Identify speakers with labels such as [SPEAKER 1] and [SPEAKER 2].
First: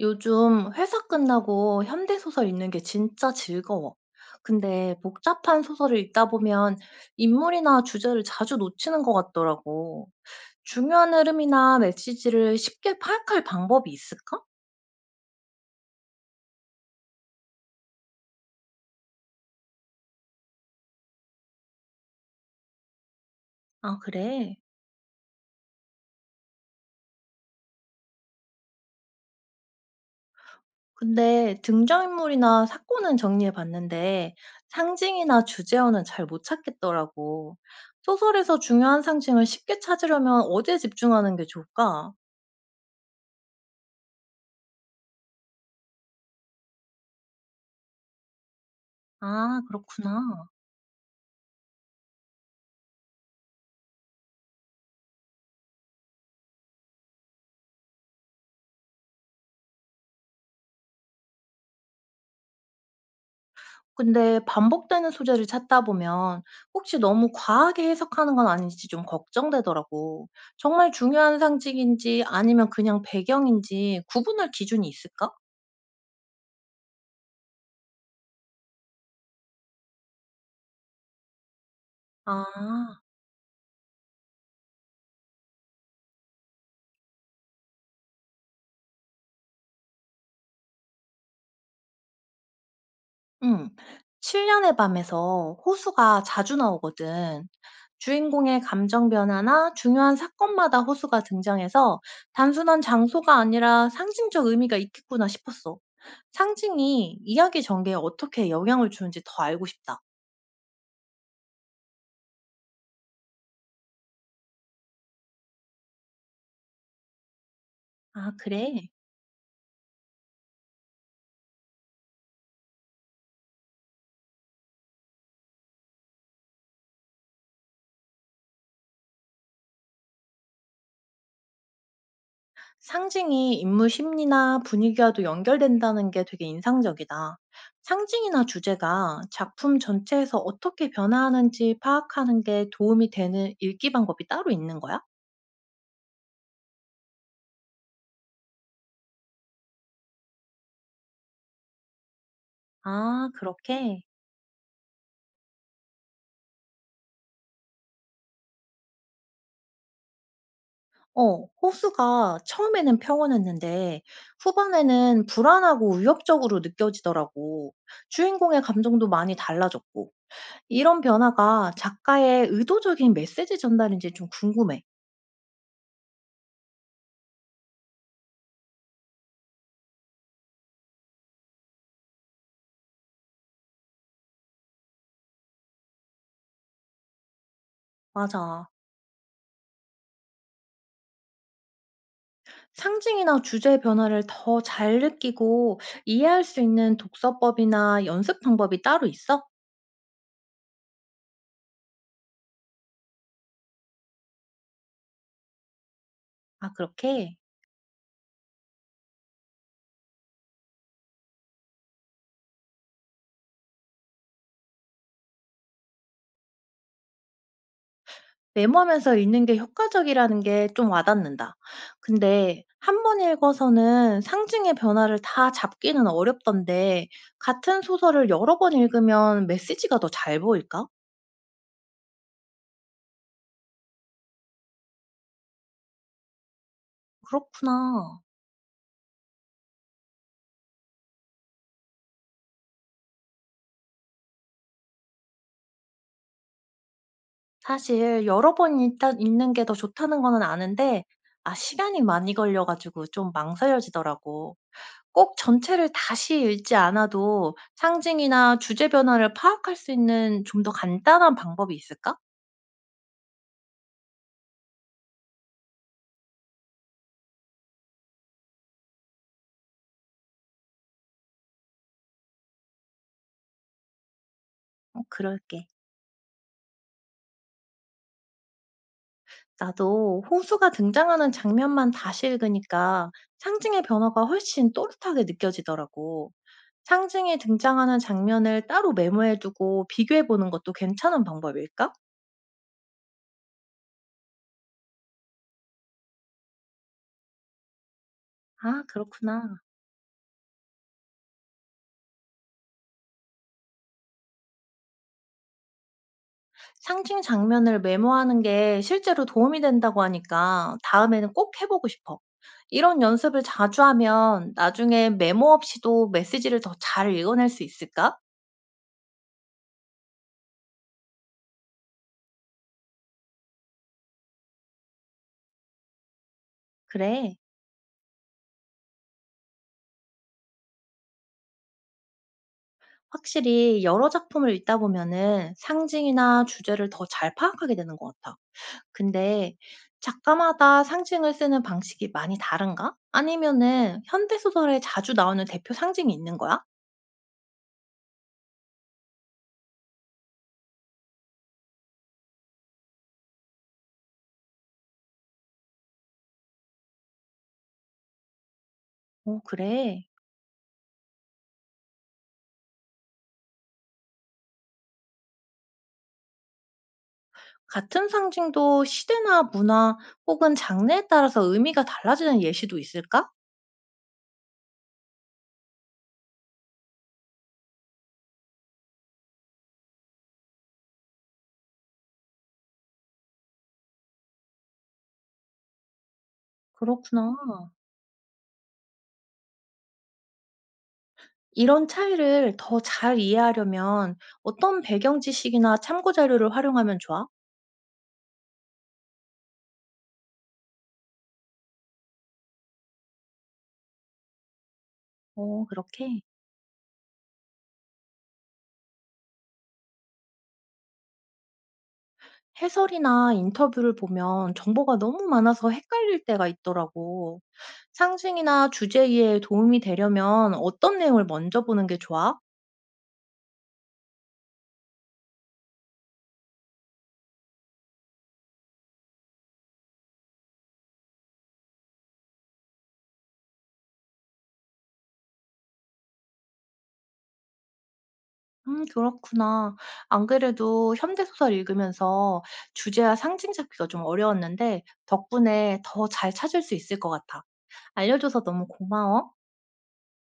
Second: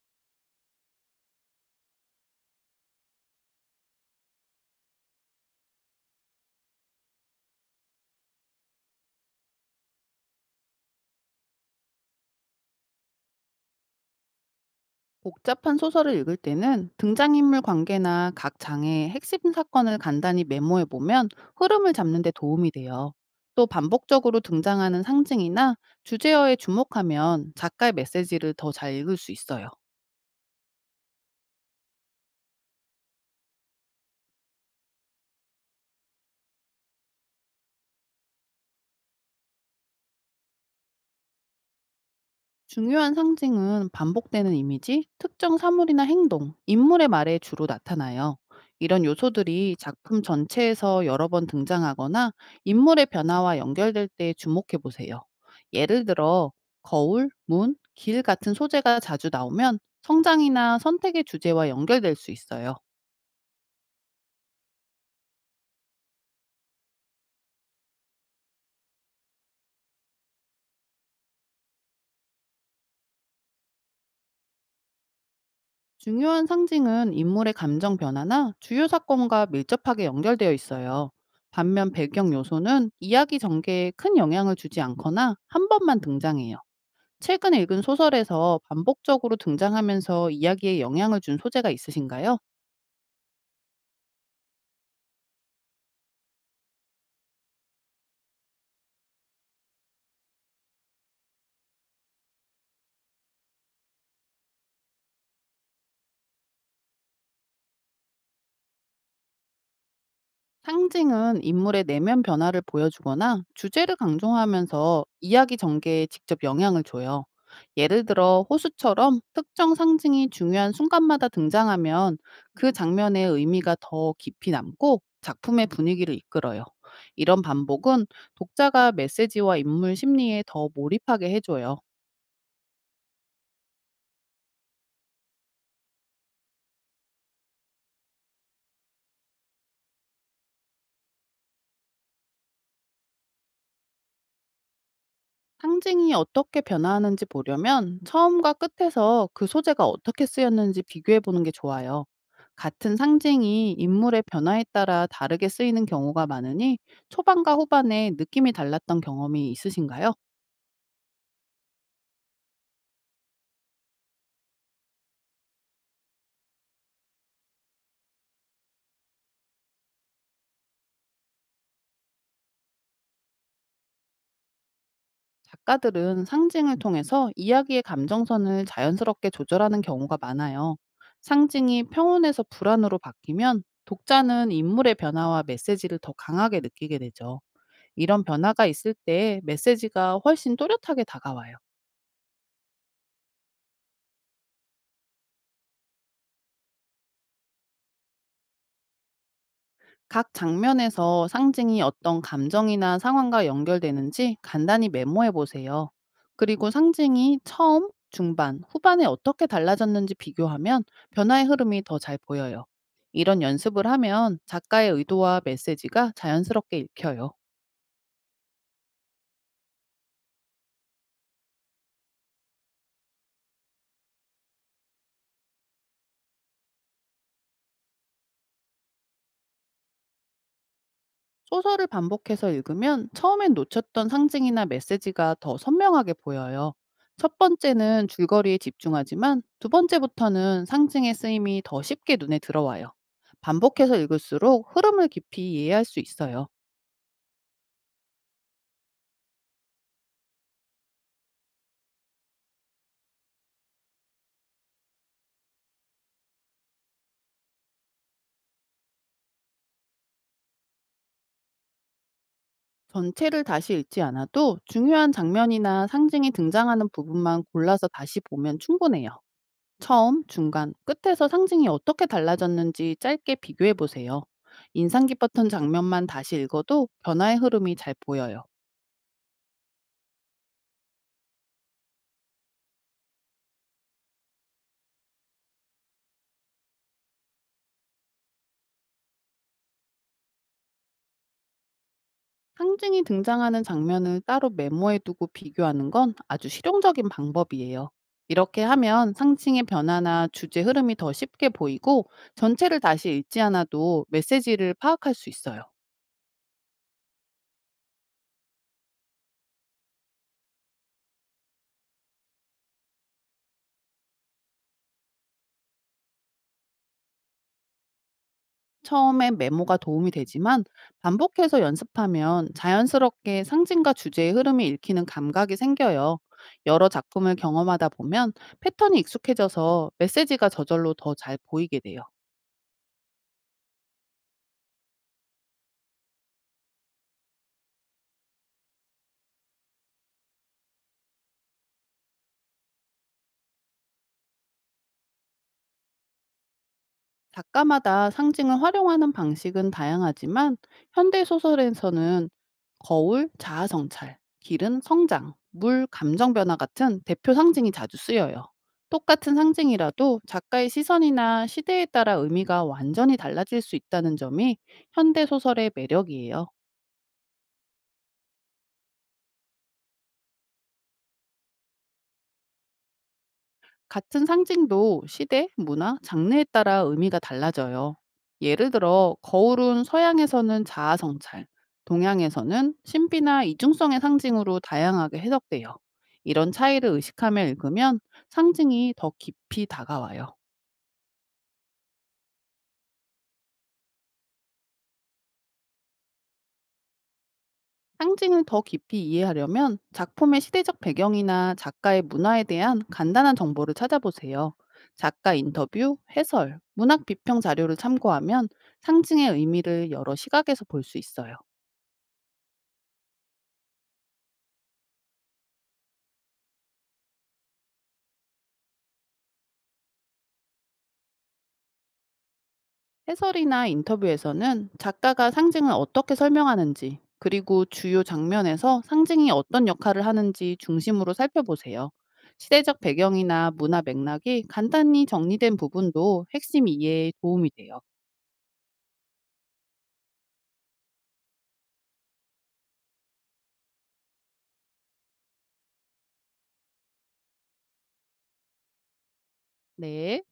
[SPEAKER 1] 요즘 회사 끝나고 현대 소설 읽는 게 진짜 즐거워. 근데 복잡한 소설을 읽다 보면 인물이나 주제를 자주 놓치는 것 같더라고. 중요한 흐름이나 메시지를 쉽게 파악할 방법이 있을까?
[SPEAKER 2] 복잡한 소설을 읽을 때는 등장인물 관계나 각 장의 핵심 사건을 간단히 메모해 보면 흐름을 잡는 데 도움이 돼요. 또
[SPEAKER 1] 아,
[SPEAKER 2] 반복적으로
[SPEAKER 1] 그래.
[SPEAKER 2] 등장하는 상징이나 주제어에 주목하면 작가의 메시지를 더 잘 읽을 수 있어요.
[SPEAKER 1] 근데 등장인물이나 사건은 정리해 봤는데 상징이나 주제어는 잘 못 찾겠더라고. 소설에서 중요한 상징을 쉽게 찾으려면 어디에 집중하는 게 좋을까?
[SPEAKER 2] 중요한 상징은 반복되는 이미지, 특정 사물이나 행동, 인물의 말에 주로 나타나요. 이런
[SPEAKER 1] 아,
[SPEAKER 2] 요소들이 작품
[SPEAKER 1] 그렇구나.
[SPEAKER 2] 전체에서 여러 번 등장하거나 인물의 변화와 연결될 때 주목해 보세요. 예를 들어, 거울, 문, 길 같은 소재가 자주 나오면 성장이나 선택의 주제와 연결될 수 있어요.
[SPEAKER 1] 근데 반복되는 소재를 찾다 보면 혹시 너무 과하게 해석하는 건 아닌지 좀 걱정되더라고. 정말 중요한 상징인지 아니면 그냥 배경인지 구분할 기준이 있을까?
[SPEAKER 2] 중요한 상징은 인물의 감정 변화나 주요 사건과 밀접하게 연결되어 있어요. 반면 배경 요소는
[SPEAKER 1] 아,
[SPEAKER 2] 이야기 전개에 큰 영향을 주지 않거나 한 번만 등장해요. 최근 읽은 소설에서 반복적으로 등장하면서 이야기에 영향을 준 소재가 있으신가요?
[SPEAKER 1] 응. 7년의 밤에서 호수가 자주 나오거든. 주인공의 감정 변화나 중요한 사건마다 호수가 등장해서 단순한 장소가 아니라 상징적 의미가 있겠구나 싶었어. 상징이 이야기 전개에 어떻게 영향을 주는지 더 알고 싶다.
[SPEAKER 2] 상징은 인물의 내면 변화를 보여주거나 주제를 강조하면서 이야기 전개에 직접 영향을 줘요. 예를
[SPEAKER 1] 아,
[SPEAKER 2] 들어
[SPEAKER 1] 그래?
[SPEAKER 2] 호수처럼 특정 상징이 중요한 순간마다 등장하면 그 장면의 의미가 더 깊이 남고 작품의 분위기를 이끌어요. 이런 반복은 독자가 메시지와 인물 심리에 더 몰입하게 해줘요.
[SPEAKER 1] 상징이 인물 심리나 분위기와도 연결된다는 게 되게 인상적이다. 상징이나 주제가 작품 전체에서 어떻게 변화하는지 파악하는 게 도움이 되는 읽기 방법이 따로 있는 거야?
[SPEAKER 2] 상징이 어떻게 변화하는지 보려면 처음과 끝에서 그 소재가 어떻게 쓰였는지 비교해 보는 게 좋아요. 같은
[SPEAKER 1] 아,
[SPEAKER 2] 상징이
[SPEAKER 1] 그렇게?
[SPEAKER 2] 인물의 변화에 따라 다르게 쓰이는 경우가 많으니 초반과 후반에 느낌이 달랐던 경험이 있으신가요?
[SPEAKER 1] 어, 호수가 처음에는 평온했는데 후반에는 불안하고 위협적으로 느껴지더라고. 주인공의 감정도 많이 달라졌고. 이런 변화가 작가의 의도적인 메시지 전달인지 좀 궁금해.
[SPEAKER 2] 작가들은 상징을 통해서 이야기의 감정선을 자연스럽게 조절하는 경우가 많아요. 상징이 평온에서 불안으로 바뀌면 독자는 인물의 변화와 메시지를 더 강하게 느끼게 되죠. 이런 변화가
[SPEAKER 1] 맞아.
[SPEAKER 2] 있을 때 메시지가 훨씬 또렷하게 다가와요.
[SPEAKER 1] 상징이나 주제 변화를 더 잘 느끼고 이해할 수 있는 독서법이나 연습 방법이 따로 있어?
[SPEAKER 2] 각 장면에서 상징이 어떤 감정이나 상황과 연결되는지 간단히 메모해 보세요. 그리고
[SPEAKER 1] 아, 그렇게?
[SPEAKER 2] 상징이 처음, 중반, 후반에 어떻게 달라졌는지 비교하면 변화의 흐름이 더 잘 보여요. 이런 연습을 하면 작가의 의도와 메시지가 자연스럽게 읽혀요.
[SPEAKER 1] 메모하면서 읽는 게 효과적이라는 게 좀 와닿는다. 근데 한 번 읽어서는 상징의 변화를 다 잡기는 어렵던데, 같은 소설을 여러 번 읽으면 메시지가 더 잘 보일까?
[SPEAKER 2] 소설을 반복해서 읽으면 처음엔 놓쳤던 상징이나 메시지가 더 선명하게 보여요. 첫 번째는
[SPEAKER 1] 그렇구나.
[SPEAKER 2] 줄거리에 집중하지만 두 번째부터는 상징의 쓰임이 더 쉽게 눈에 들어와요. 반복해서 읽을수록 흐름을 깊이 이해할 수 있어요.
[SPEAKER 1] 사실 여러 번 일단 읽는 게 더 좋다는 거는 아는데, 시간이 많이 걸려가지고 좀 망설여지더라고. 꼭 전체를 다시 읽지 않아도 상징이나 주제 변화를 파악할 수 있는 좀 더 간단한 방법이 있을까?
[SPEAKER 2] 전체를 다시 읽지 않아도 중요한 장면이나 상징이 등장하는 부분만 골라서 다시 보면 충분해요. 처음, 중간, 끝에서 상징이 어떻게 달라졌는지 짧게 비교해 보세요.
[SPEAKER 1] 어
[SPEAKER 2] 인상 깊었던
[SPEAKER 1] 그럴게.
[SPEAKER 2] 장면만 다시 읽어도 변화의 흐름이 잘 보여요.
[SPEAKER 1] 나도 호수가 등장하는 장면만 다시 읽으니까 상징의 변화가 훨씬 또렷하게 느껴지더라고. 상징이 등장하는 장면을 따로 메모해두고 비교해보는 것도 괜찮은 방법일까?
[SPEAKER 2] 상징이 등장하는 장면을 따로 메모해 두고 비교하는 건 아주 실용적인 방법이에요. 이렇게
[SPEAKER 1] 아,
[SPEAKER 2] 하면
[SPEAKER 1] 그렇구나.
[SPEAKER 2] 상징의 변화나 주제 흐름이 더 쉽게 보이고 전체를 다시 읽지 않아도 메시지를 파악할 수 있어요.
[SPEAKER 1] 상징 장면을 메모하는 게 실제로 도움이 된다고 하니까 다음에는 꼭 해보고 싶어. 이런 연습을 자주 하면 나중에 메모 없이도 메시지를 더 잘 읽어낼 수 있을까?
[SPEAKER 2] 처음엔 메모가 도움이 되지만 반복해서 연습하면 자연스럽게 상징과 주제의 흐름이 읽히는 감각이 생겨요. 여러 작품을
[SPEAKER 1] 그래.
[SPEAKER 2] 경험하다 보면 패턴이 익숙해져서 메시지가 저절로 더 잘 보이게 돼요.
[SPEAKER 1] 확실히 여러 작품을 읽다 보면은 상징이나 주제를 더 잘 파악하게 되는 것 같아. 근데 작가마다 상징을 쓰는 방식이 많이 다른가? 아니면은 현대소설에 자주 나오는 대표 상징이 있는 거야?
[SPEAKER 2] 작가마다 상징을 활용하는 방식은 다양하지만 현대 소설에서는 거울, 자아 성찰, 길은 성장, 물, 감정 변화 같은 대표 상징이 자주 쓰여요. 똑같은
[SPEAKER 1] 어, 그래.
[SPEAKER 2] 상징이라도 작가의 시선이나 시대에 따라 의미가 완전히 달라질 수 있다는 점이 현대 소설의 매력이에요.
[SPEAKER 1] 같은 상징도 시대나 문화 혹은 장르에 따라서 의미가 달라지는 예시도 있을까?
[SPEAKER 2] 같은 상징도 시대, 문화, 장르에 따라 의미가 달라져요. 예를 들어, 거울은 서양에서는 자아성찰, 동양에서는 신비나 이중성의 상징으로 다양하게 해석돼요. 이런 차이를
[SPEAKER 1] 그렇구나.
[SPEAKER 2] 의식하며 읽으면 상징이 더 깊이 다가와요.
[SPEAKER 1] 이런 차이를 더 잘 이해하려면 어떤 배경 지식이나 참고 자료를 활용하면 좋아?
[SPEAKER 2] 상징을 더 깊이 이해하려면 작품의 시대적 배경이나 작가의 문화에 대한 간단한 정보를 찾아보세요. 작가
[SPEAKER 1] 어,
[SPEAKER 2] 인터뷰,
[SPEAKER 1] 그렇게.
[SPEAKER 2] 해설, 문학 비평 자료를 참고하면 상징의 의미를 여러 시각에서 볼 수 있어요.
[SPEAKER 1] 해설이나 인터뷰를 보면 정보가 너무 많아서 헷갈릴 때가 있더라고. 상징이나 주제 이해에 도움이 되려면 어떤 내용을 먼저 보는 게 좋아?
[SPEAKER 2] 해설이나 인터뷰에서는 작가가 상징을 어떻게 설명하는지, 그리고 주요 장면에서 상징이 어떤 역할을 하는지 중심으로 살펴보세요. 시대적 배경이나 문화 맥락이 간단히 정리된 부분도 핵심 이해에 도움이 돼요.
[SPEAKER 1] 그렇구나. 안 그래도 현대소설 읽으면서 주제와 상징 잡기가 좀 어려웠는데 덕분에 더 잘 찾을 수 있을 것 같아. 알려줘서 너무 고마워.
[SPEAKER 2] 네.